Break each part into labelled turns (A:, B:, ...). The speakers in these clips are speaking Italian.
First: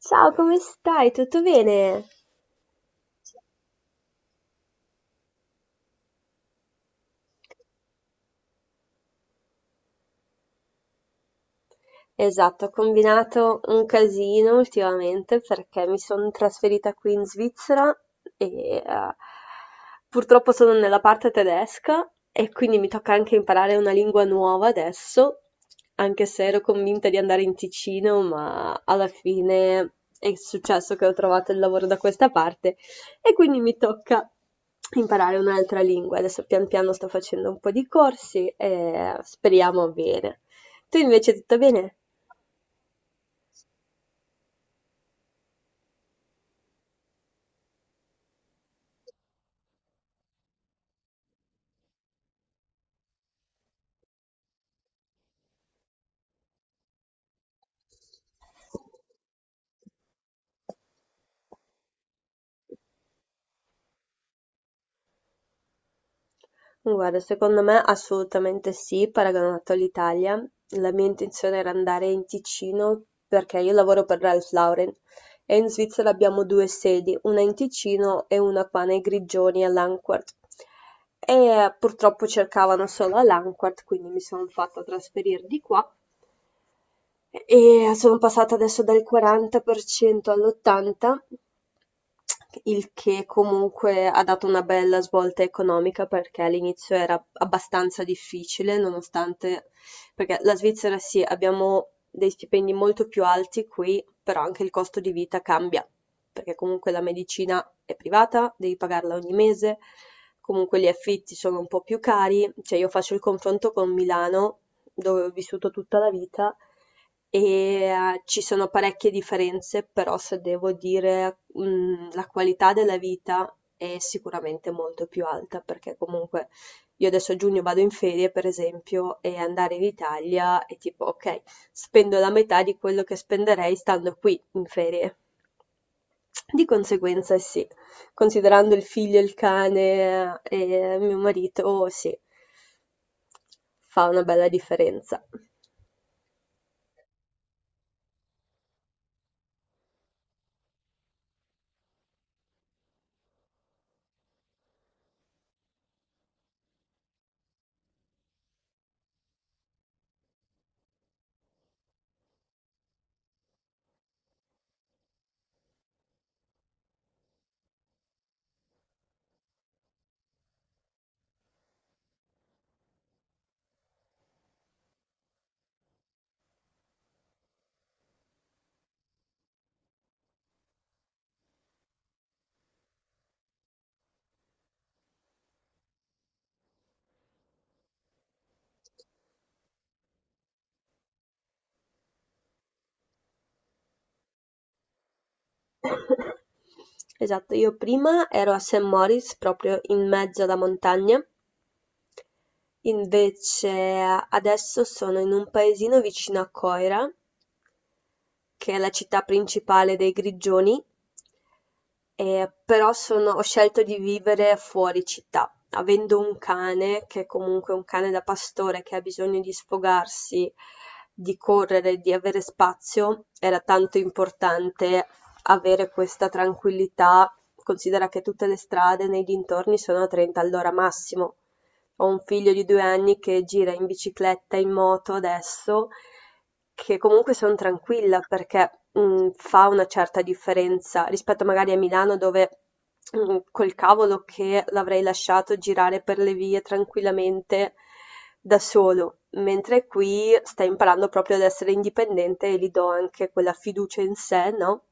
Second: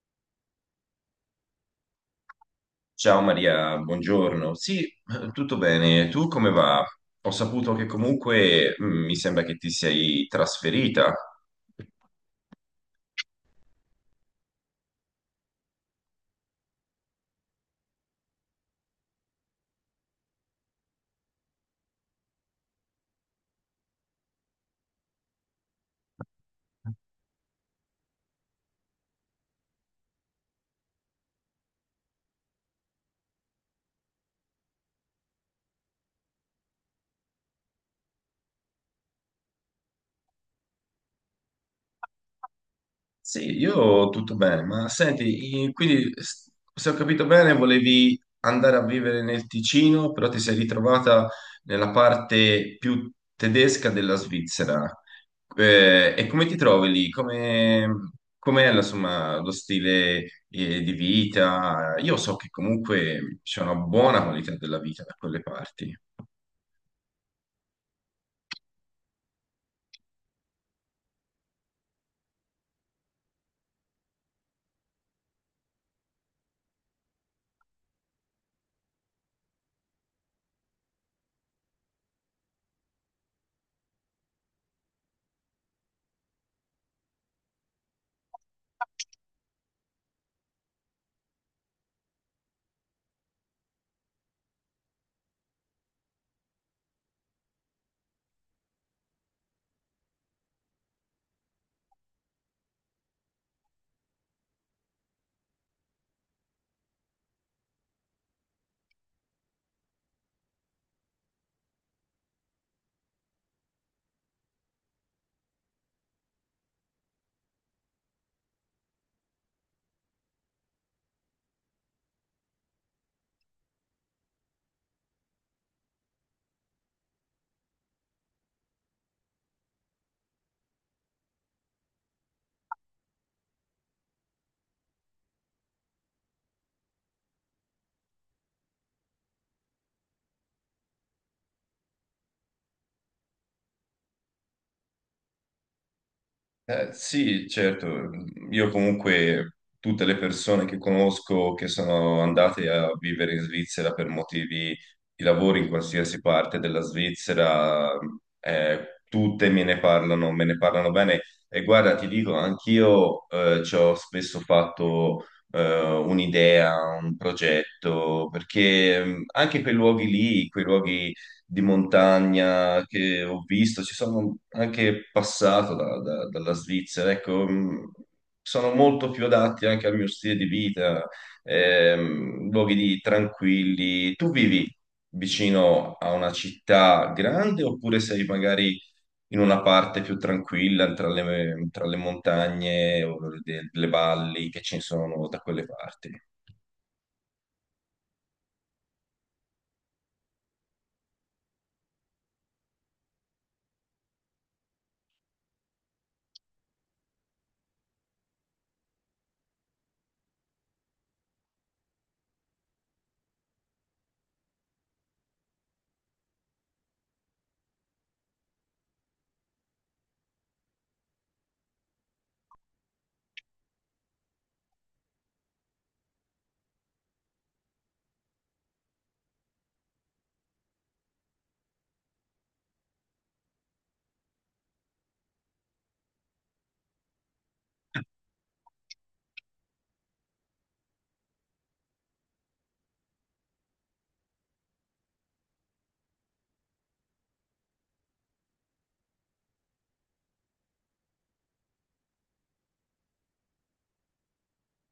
A: Ciao come stai, tutto bene?
B: Ciao Maria, buongiorno. Sì, tutto bene. Tu come va? Ho saputo che comunque, mi sembra che ti sei trasferita.
A: Esatto, ho combinato un casino ultimamente perché mi sono trasferita qui in Svizzera e eh, purtroppo sono nella parte tedesca e quindi mi tocca anche imparare una lingua nuova adesso, anche se ero convinta di andare in Ticino, ma alla fine è successo che ho trovato il lavoro da questa parte e quindi mi tocca imparare un'altra lingua. Adesso pian piano sto facendo un po' di corsi e speriamo bene. Tu invece tutto bene?
B: Sì, io tutto bene, ma senti, se ho capito bene, volevi andare a vivere nel Ticino, però ti sei ritrovata nella parte più tedesca della Svizzera. E come ti trovi lì? Com'è, insomma, lo stile, di vita? Io so che comunque c'è una buona qualità della vita da quelle parti.
A: Guarda, secondo me assolutamente sì, paragonato all'Italia. La mia intenzione era andare in Ticino perché io lavoro per Ralph Lauren e in Svizzera abbiamo due sedi, una in Ticino e una qua nei Grigioni a Langquart. E purtroppo cercavano solo a Langquart, quindi mi sono fatta trasferire di qua. E sono passata adesso dal 40% all'80, il che comunque ha dato una bella svolta economica perché all'inizio era abbastanza difficile, nonostante, perché la Svizzera sì, abbiamo dei stipendi molto più alti qui, però anche il costo di vita cambia, perché comunque la medicina è privata, devi pagarla ogni mese, comunque gli affitti sono un po' più cari, cioè io faccio il confronto con Milano dove ho vissuto tutta la vita e ci sono parecchie differenze, però se devo dire, la qualità della vita è sicuramente molto più alta, perché comunque io adesso a giugno vado in ferie, per esempio, e andare in Italia è tipo, ok, spendo la metà di quello che spenderei stando qui in ferie. Di conseguenza, sì, considerando il figlio, il cane e mio marito, sì, fa una bella differenza.
B: Sì, certo, io comunque tutte le persone che conosco che sono andate a vivere in Svizzera per motivi di lavoro in qualsiasi parte della Svizzera, tutte me ne parlano bene. E guarda, ti dico, anch'io ci ho spesso fatto un'idea, un progetto, perché anche quei luoghi di montagna che ho visto, ci sono anche passato dalla Svizzera, ecco, sono molto più adatti anche al mio stile di vita, tranquilli. Tu vivi vicino a una città grande oppure sei magari in una parte più tranquilla tra le montagne o le valli che ci sono da quelle parti?
A: Esatto, io prima ero a St. Moritz, proprio in mezzo alla montagna, invece adesso sono in un paesino vicino a Coira che è la città principale dei Grigioni, però ho scelto di vivere fuori città, avendo un cane, che è comunque un cane da pastore che ha bisogno di sfogarsi, di correre, di avere spazio, era tanto importante avere questa tranquillità. Considera che tutte le strade nei dintorni sono a 30 all'ora massimo. Ho un figlio di 2 anni che gira in bicicletta, in moto adesso, che comunque son tranquilla perché, mhmm, fa una certa differenza rispetto magari a Milano dove, mhmm, col cavolo che l'avrei lasciato girare per le vie tranquillamente da solo, mentre qui sta imparando proprio ad essere indipendente e gli do anche quella fiducia in sé, no,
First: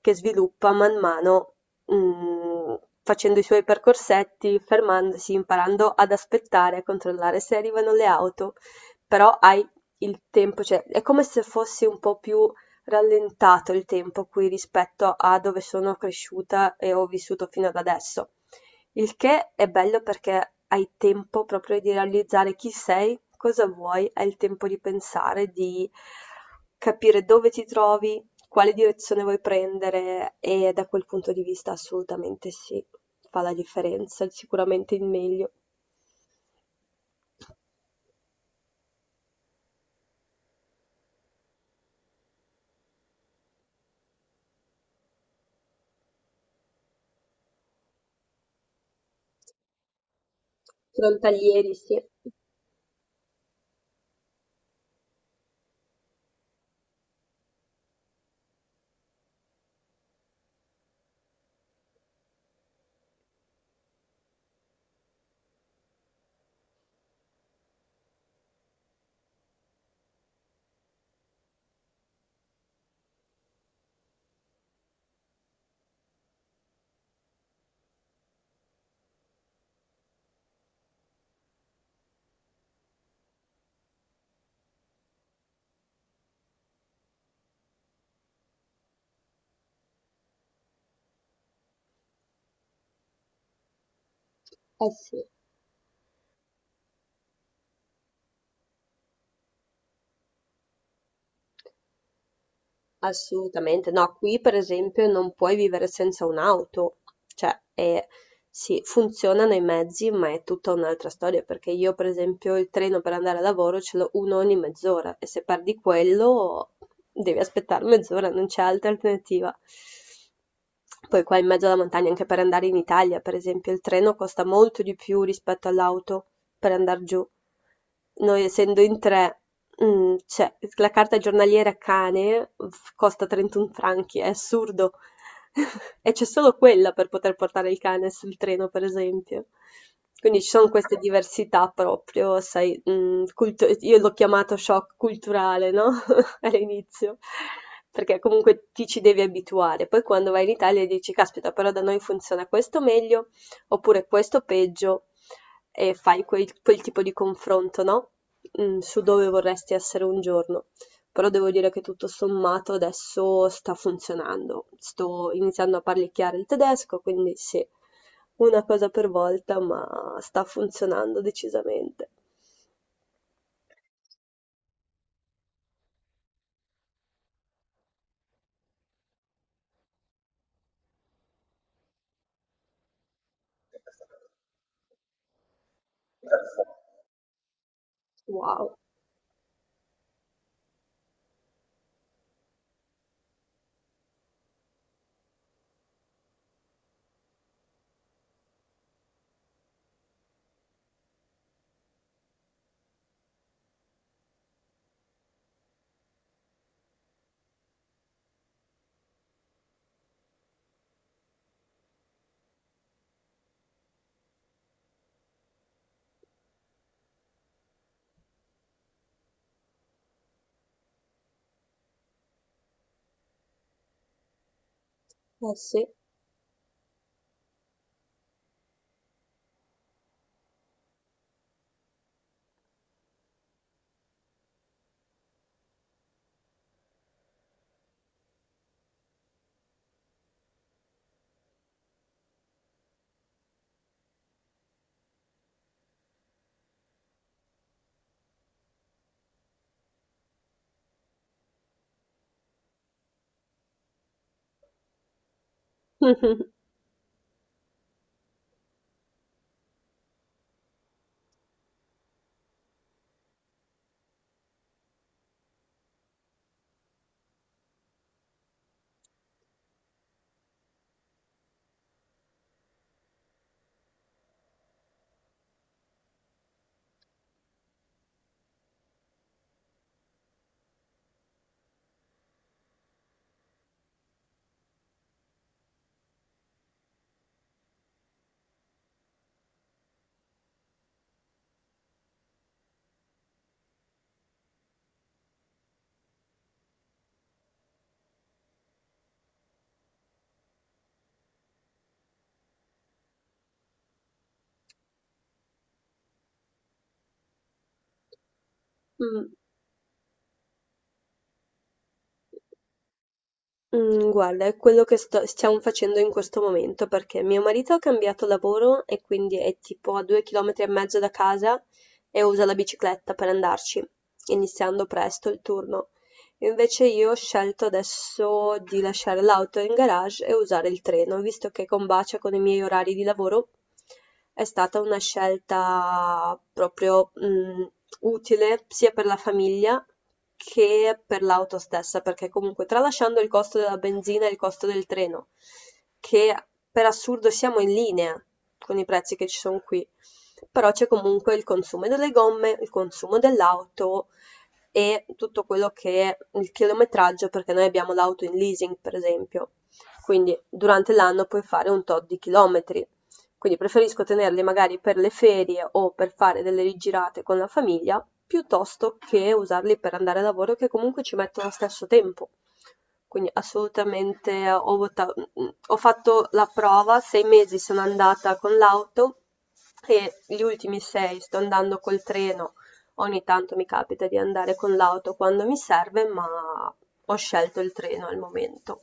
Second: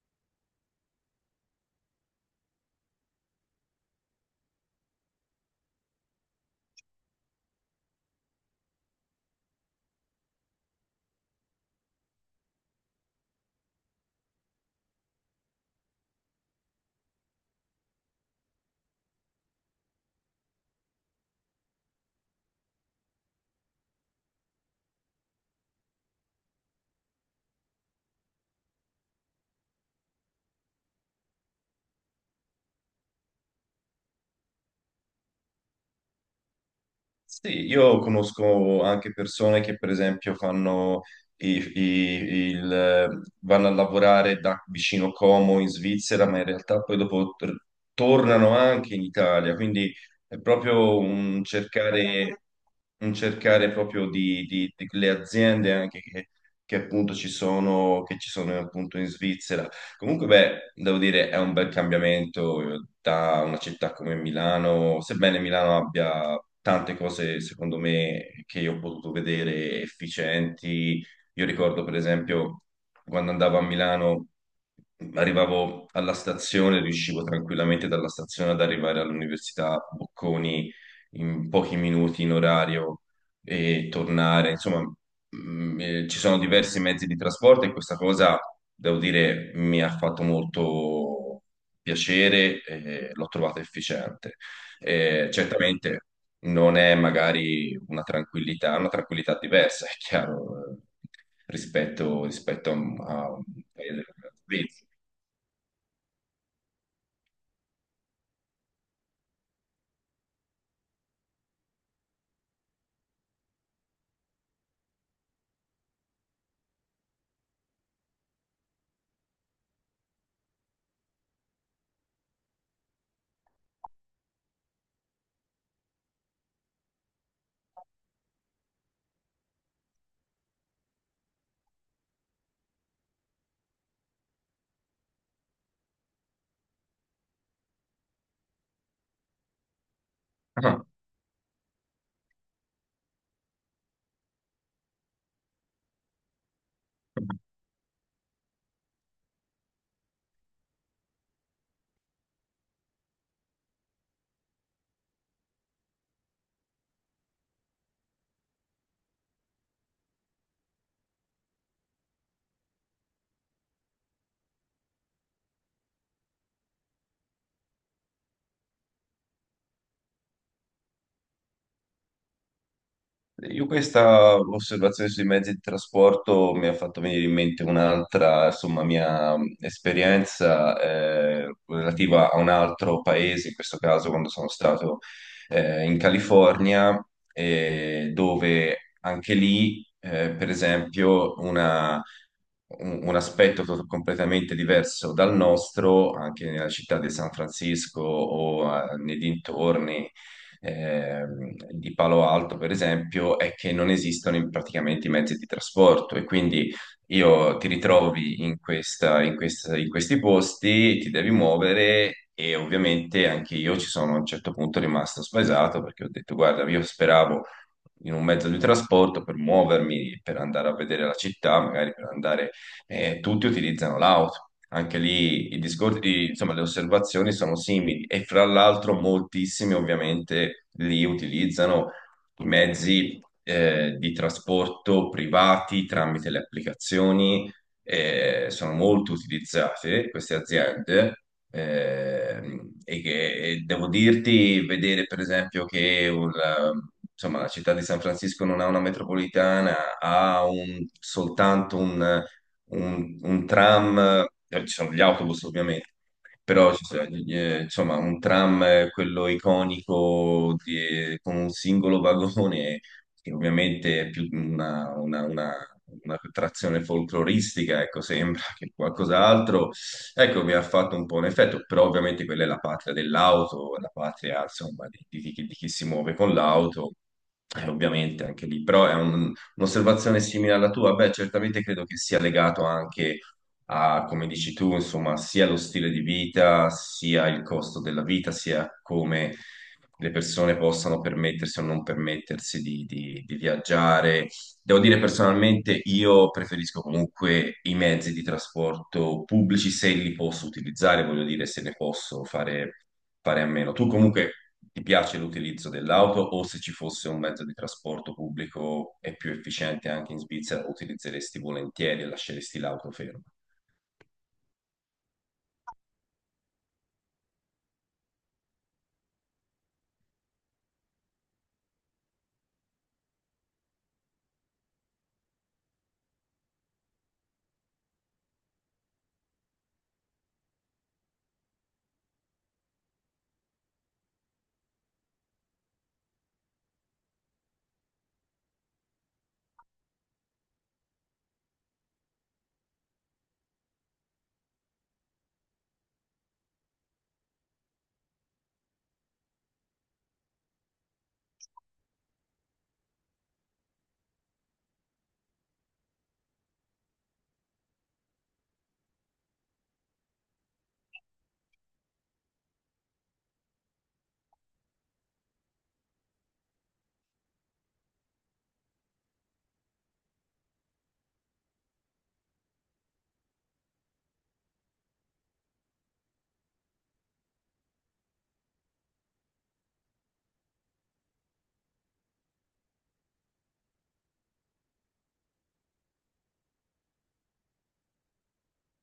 A: che sviluppa man mano mm, facendo i suoi percorsetti, fermandosi, imparando ad aspettare, a controllare se arrivano le auto, però hai il tempo, cioè è come se fosse un po' più rallentato il tempo qui rispetto a dove sono cresciuta e ho vissuto fino ad adesso. Il che è bello perché hai tempo proprio di realizzare chi sei, cosa vuoi, hai il tempo di pensare, di capire dove ti trovi, quale direzione vuoi prendere? E da quel punto di vista assolutamente sì, fa la differenza, sicuramente il meglio.
B: Sì, io conosco anche persone che per esempio fanno vanno a lavorare da vicino Como in Svizzera, ma in realtà poi dopo tornano anche in Italia, quindi è proprio
A: Frontalieri sì, eh
B: un cercare proprio di, le aziende anche che appunto ci sono, che ci sono appunto in Svizzera. Comunque, beh, devo dire, è un bel cambiamento da una città come Milano, sebbene Milano abbia tante cose, secondo me, che io ho potuto vedere efficienti. Io ricordo, per esempio, quando andavo a Milano, arrivavo alla stazione, riuscivo tranquillamente dalla stazione ad arrivare all'Università Bocconi in pochi minuti in orario e tornare, insomma. Mm, ci sono diversi mezzi di trasporto e questa cosa, devo dire, mi ha fatto molto piacere e l'ho trovata efficiente.
A: sì.
B: Certamente non è magari una tranquillità diversa, è chiaro, rispetto a un
A: Assolutamente,
B: paese.
A: no, qui per esempio non puoi vivere senza un'auto, cioè è sì, funzionano i mezzi, ma è tutta un'altra storia, perché io per esempio il treno per andare a lavoro ce l'ho uno ogni mezz'ora e se perdi quello devi aspettare mezz'ora, non c'è altra alternativa. Poi qua in mezzo alla montagna, anche per andare in Italia, per esempio, il treno costa molto di più rispetto all'auto per andar giù. Noi essendo in tre, mhmm, cioè la carta giornaliera costa 31 franchi, è assurdo. E c'è solo quella per poter portare il cane sul treno, per esempio. Quindi ci sono queste diversità proprio, sai, io l'ho chiamato shock culturale, no? All'inizio, perché comunque ti ci devi abituare. Poi quando vai in Italia dici, caspita, però da noi funziona questo meglio, oppure questo peggio e fai quel, quel tipo di confronto, no? Su dove vorresti essere un giorno. Però devo dire che tutto sommato adesso sta funzionando. Sto iniziando a parlicchiare il tedesco, quindi sì, una cosa per volta, ma sta funzionando decisamente.
B: Io questa osservazione sui mezzi di trasporto mi ha fatto venire in mente un'altra, insomma, mia esperienza relativa a un altro paese, in questo caso quando sono stato in California,
A: Wow,
B: dove anche lì, per esempio, un aspetto completamente diverso dal nostro, anche nella città di San Francisco o nei dintorni di Palo Alto, per esempio, è che non esistono praticamente i mezzi di trasporto e quindi io ti ritrovi in questi posti, ti devi muovere. E ovviamente anche io ci sono a un certo punto rimasto spaesato perché ho detto, guarda, io speravo in un mezzo di trasporto per muovermi, per andare a vedere la città, magari per andare, tutti utilizzano l'auto. Anche lì
A: eh sì.
B: insomma, le osservazioni sono simili e fra l'altro moltissimi ovviamente li utilizzano i mezzi di trasporto privati tramite le applicazioni, sono molto utilizzate queste aziende e devo dirti, vedere per esempio che insomma, la città di San Francisco non ha una metropolitana, ha soltanto un tram, ci sono gli autobus ovviamente, però ci sono, insomma un tram, quello iconico con un singolo vagone, che ovviamente è più una trazione folcloristica, ecco, sembra che qualcos'altro, ecco, mi ha fatto un po' un effetto, però ovviamente quella è la patria dell'auto, la patria, insomma, di, di chi si muove con l'auto. Ovviamente anche lì, però un'osservazione simile alla tua? Beh, certamente credo che sia legato anche a, come dici tu, insomma, sia lo stile di vita, sia il costo della vita, sia come le persone possano permettersi o non permettersi di, di viaggiare. Devo dire personalmente, io preferisco comunque i mezzi di trasporto pubblici se li posso utilizzare, voglio dire, se ne posso fare a meno. Tu comunque ti piace l'utilizzo dell'auto o se ci fosse un mezzo di trasporto pubblico e più
A: Mm.
B: efficiente anche in Svizzera, utilizzeresti volentieri e lasceresti l'auto ferma?
A: Mhmm, guarda, è quello che sto stiamo facendo in questo momento, perché mio marito ha cambiato lavoro e quindi è tipo a 2 chilometri e mezzo da casa e usa la bicicletta per andarci, iniziando presto il turno. Invece io ho scelto adesso di lasciare l'auto in garage e usare il treno, visto che combacia con i miei orari di lavoro. È stata una scelta proprio, utile sia per la famiglia che per l'auto stessa, perché comunque tralasciando il costo della benzina e il costo del treno, che per assurdo siamo in linea con i prezzi che ci sono qui, però c'è comunque il consumo delle gomme, il consumo dell'auto e tutto quello che è il chilometraggio, perché noi abbiamo l'auto in leasing, per esempio. Quindi durante l'anno puoi fare un tot di chilometri. Quindi preferisco tenerli magari per le ferie o per fare delle rigirate con la famiglia, piuttosto che usarli per andare a lavoro, che comunque ci mettono lo stesso tempo. Quindi assolutamente ho fatto la prova, sei mesi sono andata con l'auto e gli ultimi sei sto andando col treno. Ogni tanto mi capita di andare con l'auto quando mi serve, ma ho scelto il treno al momento.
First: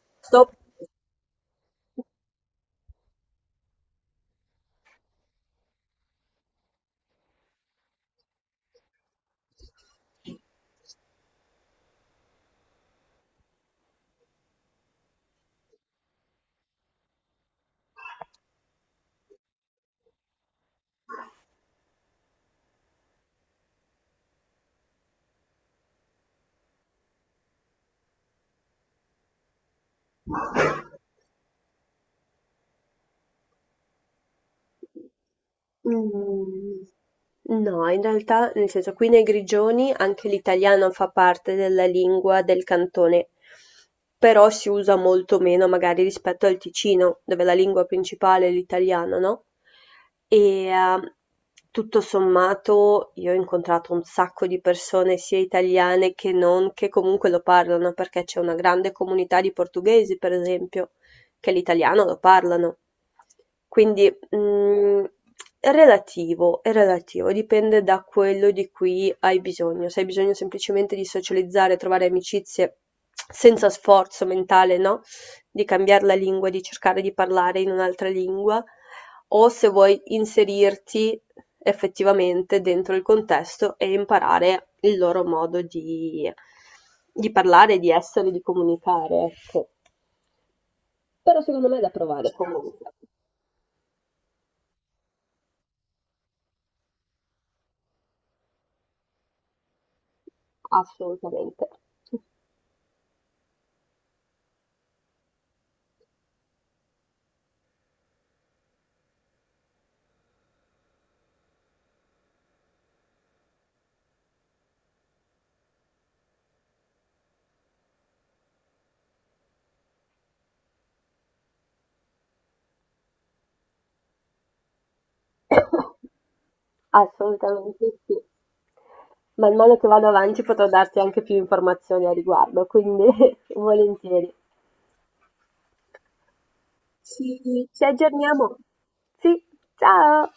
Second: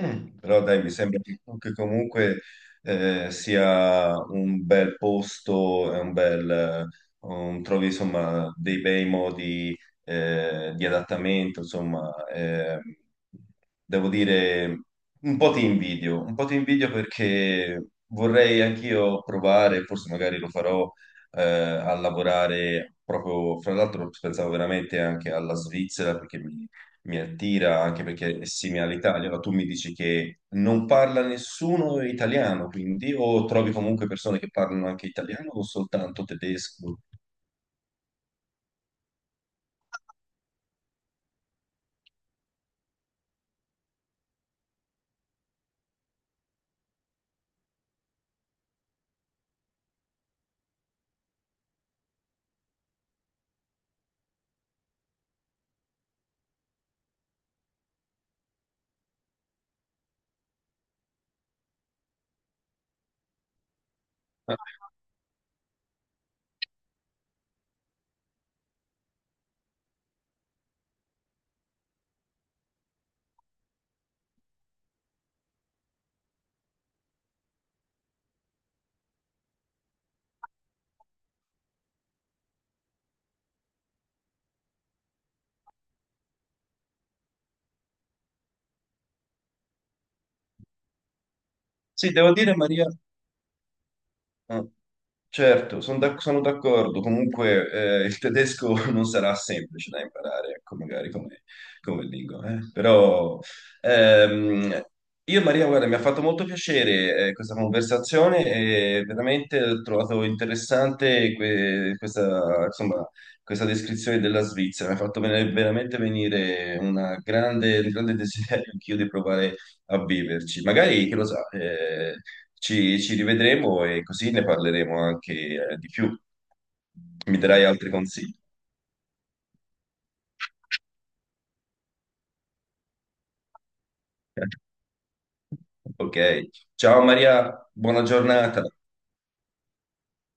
B: Mm.
A: Dop
B: Però dai, mi sembra che comunque sia un bel posto, è un bel, trovi insomma dei bei modi di adattamento, insomma, devo dire un po' ti invidio perché vorrei anch'io provare, forse magari lo farò a lavorare proprio, fra l'altro pensavo veramente anche alla Svizzera perché mi attira anche perché è simile all'Italia, ma tu mi dici che non parla nessuno italiano, quindi o trovi comunque persone che parlano anche italiano o soltanto
A: Mhmm,
B: tedesco?
A: no, in realtà nel senso qui nei Grigioni anche l'italiano fa parte della lingua del cantone, però si usa molto meno magari rispetto al Ticino, dove la lingua principale è l'italiano, no, e, tutto sommato io ho incontrato un sacco di persone sia italiane che non, che comunque lo parlano, perché c'è una grande comunità di portoghesi per esempio, che l'italiano lo parlano. Quindi
B: Ah,
A: Mm, è relativo, dipende da quello di cui hai bisogno. Se hai bisogno semplicemente di socializzare, trovare amicizie senza sforzo mentale, no? Di cambiare la lingua, di cercare di parlare in un'altra lingua, o se vuoi inserirti effettivamente dentro il contesto e imparare il loro modo di parlare, di essere, di comunicare, ecco. Però
B: sì,
A: vale
B: devo dire, Maria,
A: comunque,
B: ah, certo, sono d'accordo. Comunque, il tedesco non sarà semplice da imparare, ecco,
A: assolutamente.
B: come lingua. Eh. Però, ehm, io, Maria, guarda, mi ha fatto molto piacere, questa conversazione e veramente ho trovato interessante questa, insomma, questa descrizione della Svizzera. Mi ha fatto veramente venire un grande desiderio anch'io di provare a viverci. Magari, chi lo sa, ci rivedremo e così ne parleremo anche di più. Mi darai altri
A: Assolutamente sì.
B: consigli.
A: Man mano che vado avanti potrò darti anche più informazioni a riguardo, quindi volentieri.
B: Ok. Ciao
A: Ci,
B: Maria,
A: ci
B: buona
A: aggiorniamo.
B: giornata.
A: Sì, ciao!